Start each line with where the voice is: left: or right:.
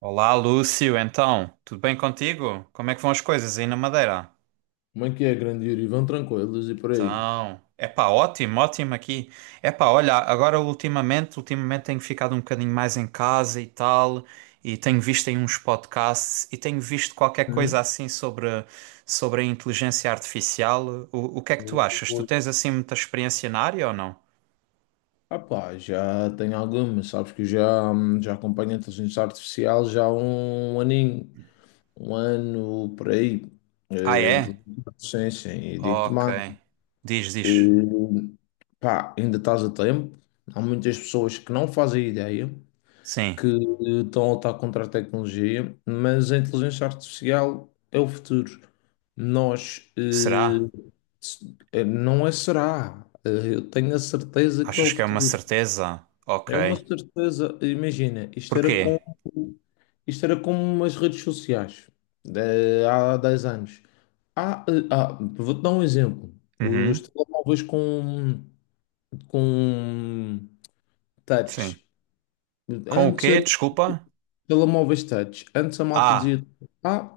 right: Olá, Lúcio. Então, tudo bem contigo? Como é que vão as coisas aí na Madeira?
left: Como é que é, grande Yuri? Vão tranquilos e por aí?
right: Então, epá, ótimo, ótimo aqui. Epá, olha, agora ultimamente tenho ficado um bocadinho mais em casa e tal, e tenho visto aí uns podcasts e tenho visto qualquer coisa
left: Hum?
right: assim sobre a inteligência artificial. O que é que tu achas? Tu
left: Oi.
right: tens assim muita experiência na área ou não?
left: Ah pá, já tenho algumas, sabes que eu já, já acompanho a inteligência artificial já há um aninho, um ano por aí.
right: Ah, é?
left: Inteligência artificial, e digo-te
right: Ok.
left: mais,
right: Diz, diz.
left: eh, pá, ainda estás a tempo. Há muitas pessoas que não fazem ideia, que
right: Sim.
left: estão a lutar contra a tecnologia, mas a inteligência artificial é o futuro. Nós,
right: Será?
left: não é será. Eu tenho a certeza que é o
right: Achas que é uma
left: futuro.
right: certeza?
left: É uma
right: Ok.
left: certeza. Imagina,
right: Porquê?
left: isto era como as redes sociais, há 10 anos. Vou-te dar um exemplo. Os
right: Uhum,
left: telemóveis com
right: sim.
left: touch.
right: Com o
left: Antes
right: quê? Desculpa?
left: telemóveis touch. Antes a malta
right: Ah,
left: dizia: Ah,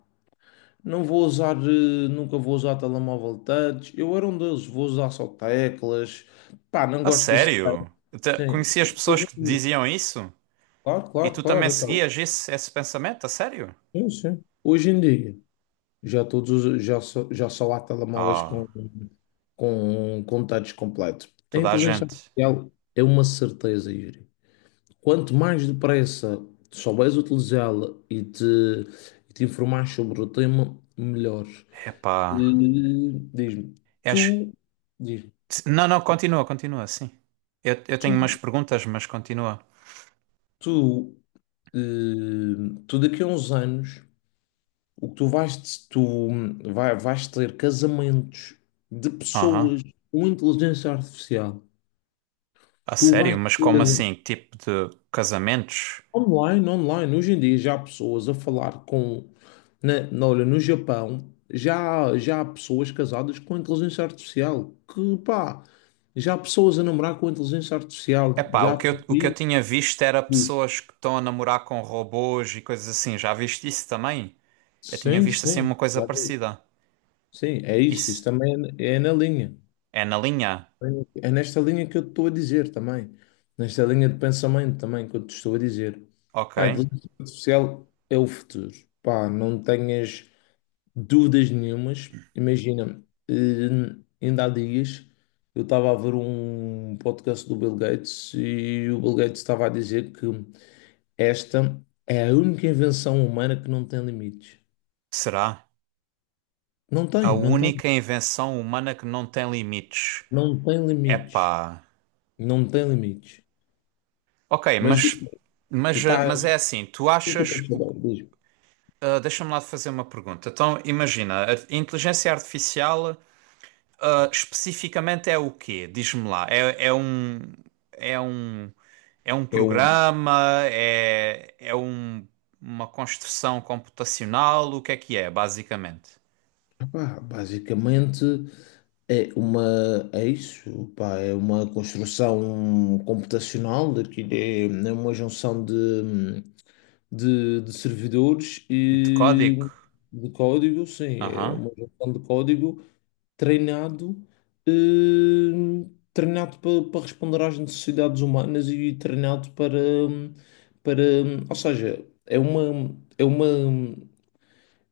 left: não vou usar, nunca vou usar telemóvel touch. Eu era um deles, vou usar só teclas. Pá, não
right: a
left: gosto desse touch.
right: sério? Eu
left: Sim.
right: conheci as pessoas
left: Hoje
right: que
left: em dia,
right: diziam isso?
left: claro,
right: E
left: claro,
right: tu também
left: claro. então,
right: seguias esse pensamento? A sério?
left: sim, sim. Hoje em dia, já só há telemóveis
right: Ah,
left: com touch completo. A
right: toda a
left: inteligência
right: gente.
left: artificial é uma certeza, Yuri. Quanto mais depressa souberes utilizá-la e te informares sobre o tema, melhor.
right: Epá.
left: Eh, Diz-me,
right: Acho...
left: tu, diz-me,
right: Não, não, continua, continua, sim. Eu tenho umas
left: tu,
right: perguntas, mas continua.
left: tu, tu daqui a uns anos, o que tu vais, tu vai, vais ter casamentos de
right: Aham.
left: pessoas com inteligência artificial.
right: A
left: Tu vais
right: sério? Mas como
left: ter
right: assim? Que tipo de casamentos?
left: online, hoje em dia já há pessoas a falar olha, no Japão, já há pessoas casadas com inteligência artificial. Que pá, já há pessoas a namorar com inteligência artificial,
right: Epá,
left: já
right: o
left: há
right: que eu
left: perfis.
right: tinha visto era pessoas que estão a namorar com robôs e coisas assim. Já viste isso também? Eu tinha
left: Sim,
right: visto assim uma
left: sim.
right: coisa
left: Claro.
right: parecida.
left: Sim, é isso. Isso
right: Isso
left: também é, é na linha.
right: é na linha?
left: É nesta linha que eu te estou a dizer também. Nesta linha de pensamento também que eu te estou a dizer.
right: Ok.
left: Pá, a inteligência artificial é o futuro. Pá, não tenhas dúvidas nenhumas. Imagina, eh, ainda há dias eu estava a ver um podcast do Bill Gates e o Bill Gates estava a dizer que esta é a única invenção humana que não tem limites.
right: Será?
left: Não
right: A
left: tem, não tem.
right: única invenção humana que não tem limites.
left: Não tem limites.
right: Epá.
left: Não tem limite.
right: Ok,
left: Mas tu
right: mas,
left: estás.
right: mas é
left: O
right: assim, tu
left: que tu
right: achas.
left: queres saber? Diz-me.
right: Ah, deixa-me lá fazer uma pergunta. Então, imagina, a inteligência artificial, ah, especificamente é o quê? Diz-me lá. É, é um. É um. É um
left: Eu,
right: programa? É, é um, uma construção computacional? O que é, basicamente?
left: pá, basicamente é uma. É isso, pá, é uma construção computacional, daquilo é, é uma junção de servidores
right: E de código?
left: e de código, sim, é
right: Aham.
left: uma junção de código. Treinado, treinado para, para responder às necessidades humanas e treinado ou seja, é uma,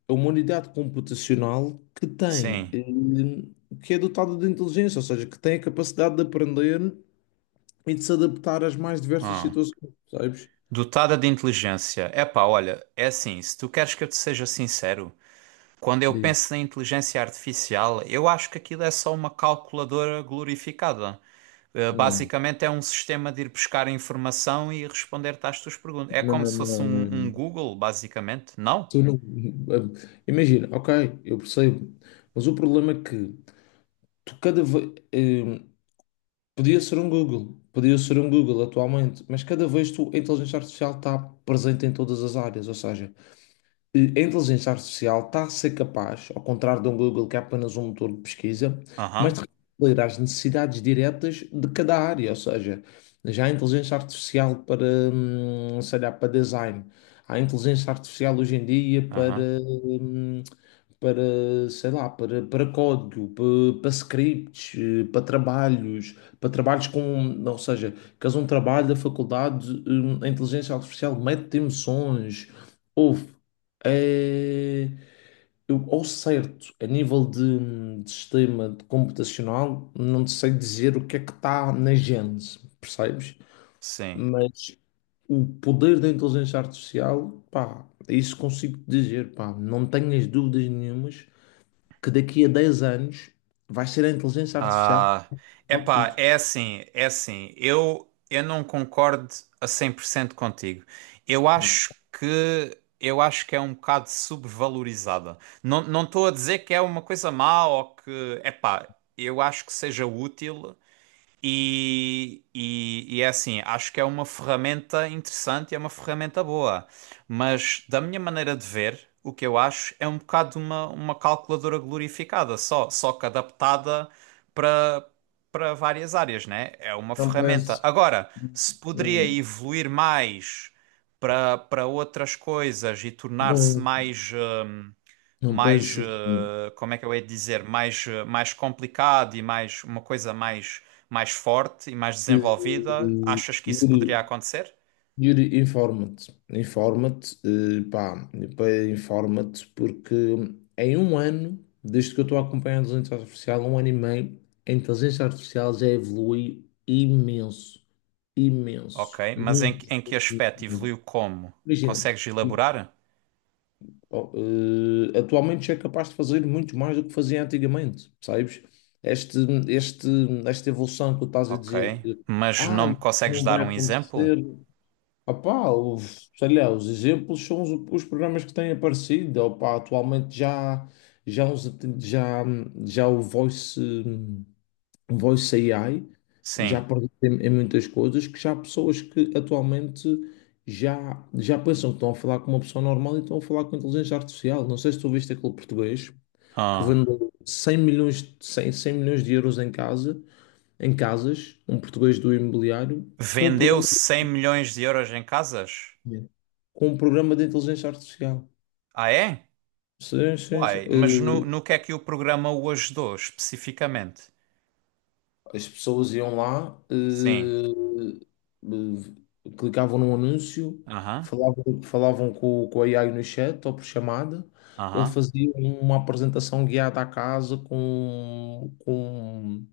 left: é uma unidade computacional que tem,
right: Sim.
left: que é dotada de inteligência, ou seja, que tem a capacidade de aprender e de se adaptar às mais diversas
right: Ah.
left: situações, sabes?
right: Dotada de inteligência. Epá, olha, é assim, se tu queres que eu te seja sincero, quando eu
left: Digo,
right: penso na inteligência artificial, eu acho que aquilo é só uma calculadora glorificada.
left: não,
right: Basicamente é um sistema de ir buscar informação e responder-te às tuas perguntas. É como
left: não,
right: se fosse
left: não,
right: um,
left: não.
right: um
left: não.
right: Google, basicamente, não?
left: Tu não- Imagina, ok, eu percebo, mas o problema é que tu cada vez. Podia ser um Google, podia ser um Google atualmente, mas cada vez tu, a inteligência artificial está presente em todas as áreas, ou seja, a inteligência artificial está a ser capaz, ao contrário de um Google que é apenas um motor de pesquisa, mas
right: Aham,
left: de responder às necessidades diretas de cada área, ou seja, já a inteligência artificial para, sei lá, para design, há a inteligência artificial hoje em dia
right: aham,
left: sei lá, para, para código, para, para scripts, para trabalhos com, ou seja, que um trabalho da faculdade, a inteligência artificial mete emoções, houve, é, eu, ao certo, a nível de sistema de computacional, não te sei dizer o que é que está na gênese, percebes?
right: sim.
left: Mas o poder da inteligência artificial, pá, isso consigo dizer, pá, não tenho as dúvidas nenhumas que daqui a 10 anos vai ser a inteligência artificial que
right: Ah,
left: vai
right: epá,
left: tudo.
right: é assim. Eu não concordo a 100% contigo.
left: Não,
right: Eu acho que é um bocado subvalorizada. Não, não estou a dizer que é uma coisa má ou que, epá, eu acho que seja útil, e é assim, acho que é uma ferramenta interessante e é uma ferramenta boa, mas da minha maneira de ver, o que eu acho é um bocado uma calculadora glorificada, só que adaptada para para várias áreas, né? É uma
left: não
right: ferramenta.
left: penso,
right: Agora, se poderia
left: hum,
right: evoluir mais para outras coisas e tornar-se
left: não,
right: mais
left: não
right: mais,
left: penso assim.
right: como é que eu hei de dizer, mais, mais complicado e mais uma coisa mais, mais forte e mais
left: Eh,
right: desenvolvida, achas que isso
left: Yuri,
right: poderia acontecer?
left: Informa-te, informa-te, porque em um ano, desde que eu estou a acompanhar a inteligência artificial, um ano e meio, a inteligência artificial já evolui imenso, imenso,
right: Ok, mas em,
left: muito,
right: em que
left: muito,
right: aspecto
left: muito.
right: evoluiu como?
left: Imagina.
right: Consegues elaborar?
left: Oh, atualmente já é capaz de fazer muito mais do que fazia antigamente, sabes? Este, este, esta evolução que tu estás a
right: Ok,
left: dizer que
right: mas
left: ah,
right: não me
left: isso
right: consegues
left: não
right: dar
left: vai
right: um exemplo?
left: acontecer. Sei lá, os exemplos são os programas que têm aparecido. Opá, atualmente já, uns- já, já o Voice um Voice AI já
right: Sim.
left: perdeu em muitas coisas que já há pessoas que atualmente já pensam que estão a falar com uma pessoa normal e estão a falar com inteligência artificial. Não sei se tu viste aquele português que
right: Ah.
left: vendeu 100 100 milhões de euros em casas, um português do imobiliário,
right: Vendeu 100 milhões de euros em casas?
left: com um programa de inteligência artificial.
right: Ah, é?
left: Sim, sim, sim.
right: Uai, mas
left: Eh,
right: no que é que o programa o ajudou especificamente?
left: as pessoas iam lá,
right: Sim.
left: clicavam num anúncio,
right: Aham,
left: falavam com a AI no chat ou por chamada. Ele
right: aham.
left: fazia uma apresentação guiada à casa com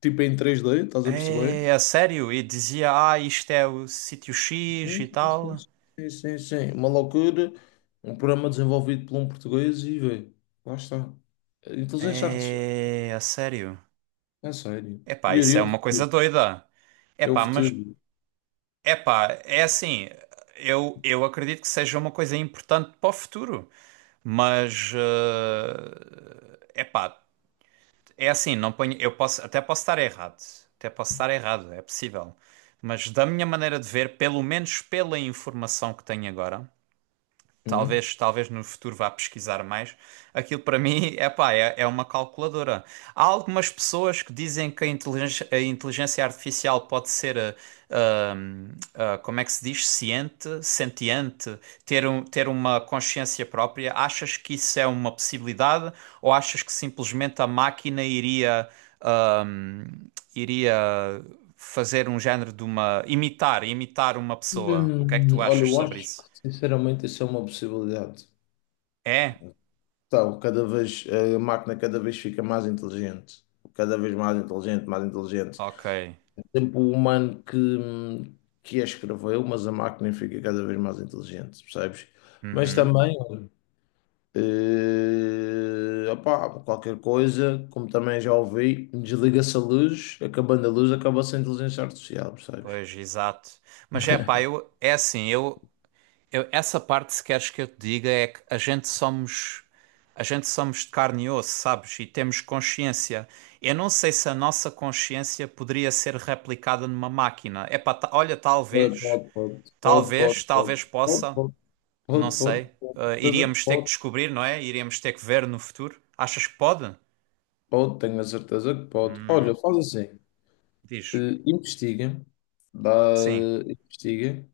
left: tipo em três d, estás a perceber?
right: É, a sério? E dizia, ah, isto é o sítio X
left: Sim,
right: e
left: sim, sim.
right: tal.
left: Sim, sim, sim. Uma loucura. Um programa desenvolvido por um português e vê, lá está. Inteligência artificial,
right: É, a sério?
left: é sério.
right: Epá,
left: Yuri,
right: isso
left: é
right: é
left: o
right: uma coisa
left: futuro.
right: doida.
left: É o
right: Epá, mas,
left: futuro.
right: epá, é assim, eu acredito que seja uma coisa importante para o futuro, mas, epá, é assim, não ponho, eu posso, até posso estar errado, até posso estar errado, é possível. Mas da minha maneira de ver, pelo menos pela informação que tenho agora, talvez, talvez no futuro vá pesquisar mais. Aquilo para mim é pá, é, é uma calculadora. Há algumas pessoas que dizem que a inteligência artificial pode ser, ah, ah, ah, como é que se diz, ciente, sentiente, ter, um, ter uma consciência própria. Achas que isso é uma possibilidade ou achas que simplesmente a máquina iria, ah, iria fazer um género de uma, imitar uma pessoa? O que é que tu
left: Olha,
right: achas
left: eu
right: sobre
left: acho que
right: isso?
left: sinceramente isso é uma possibilidade.
right: É?
left: Então, cada vez a máquina cada vez fica mais inteligente, cada vez mais inteligente, mais inteligente.
right: Ok.
left: Tempo o humano que a escreveu, mas a máquina fica cada vez mais inteligente, percebes? Mas
right: Uhum.
left: também, olha, opá, qualquer coisa, como também já ouvi, desliga-se a luz, acabando a luz, acaba-se a inteligência artificial, percebes?
right: Pois, exato. Mas é pá, eu, é assim, eu, essa parte se queres que eu te diga é que a gente somos de carne e osso, sabes? E temos consciência. Eu não sei se a nossa consciência poderia ser replicada numa máquina. É pá, olha,
left: Pode,
right: talvez,
left: pode, pode,
right: talvez,
left: pode, pode,
right: talvez
left: pode,
right: possa,
left: pode.
right: não
left: Pode, pode,
right: sei.
left: pode, certeza que
right: Iríamos ter que
left: pode,
right: descobrir, não é? Iríamos ter que ver no futuro. Achas que pode?
left: pode, tenho a certeza que pode. Olha, faz assim, eh,
right: Diz.
left: investiga, dá,
right: Sim,
left: investiga,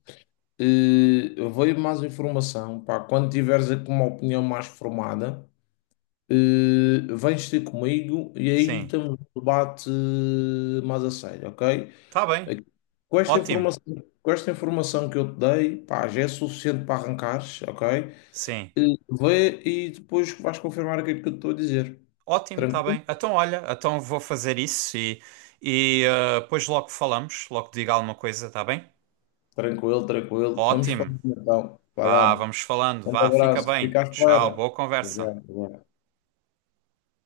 left: veio mais informação, pá, quando tiveres aqui uma opinião mais formada, eh, vens ter comigo e aí
right: sim.
left: temos um debate mais a sério, ok?
right: Tá bem.
left: Aqui- Com esta
right: Ótimo.
left: informação, com esta informação que eu te dei, pá, já é suficiente para arrancares, ok?
right: Sim.
left: Eh, vê e depois vais confirmar aquilo que eu te estou a dizer.
right: Ótimo, está
left: Tranquilo?
right: bem. Então, olha, então vou fazer isso e, e depois logo falamos, logo diga alguma coisa, está bem?
left: Tranquilo, tranquilo. Vamos
right: Ótimo.
left: falar então.
right: Vá,
left: Valeu.
right: vamos falando.
left: Um
right: Vá, fica
left: abraço.
right: bem.
left: Fica à
right: Tchau,
left: espera.
right: boa
left: Já,
right: conversa.
left: já.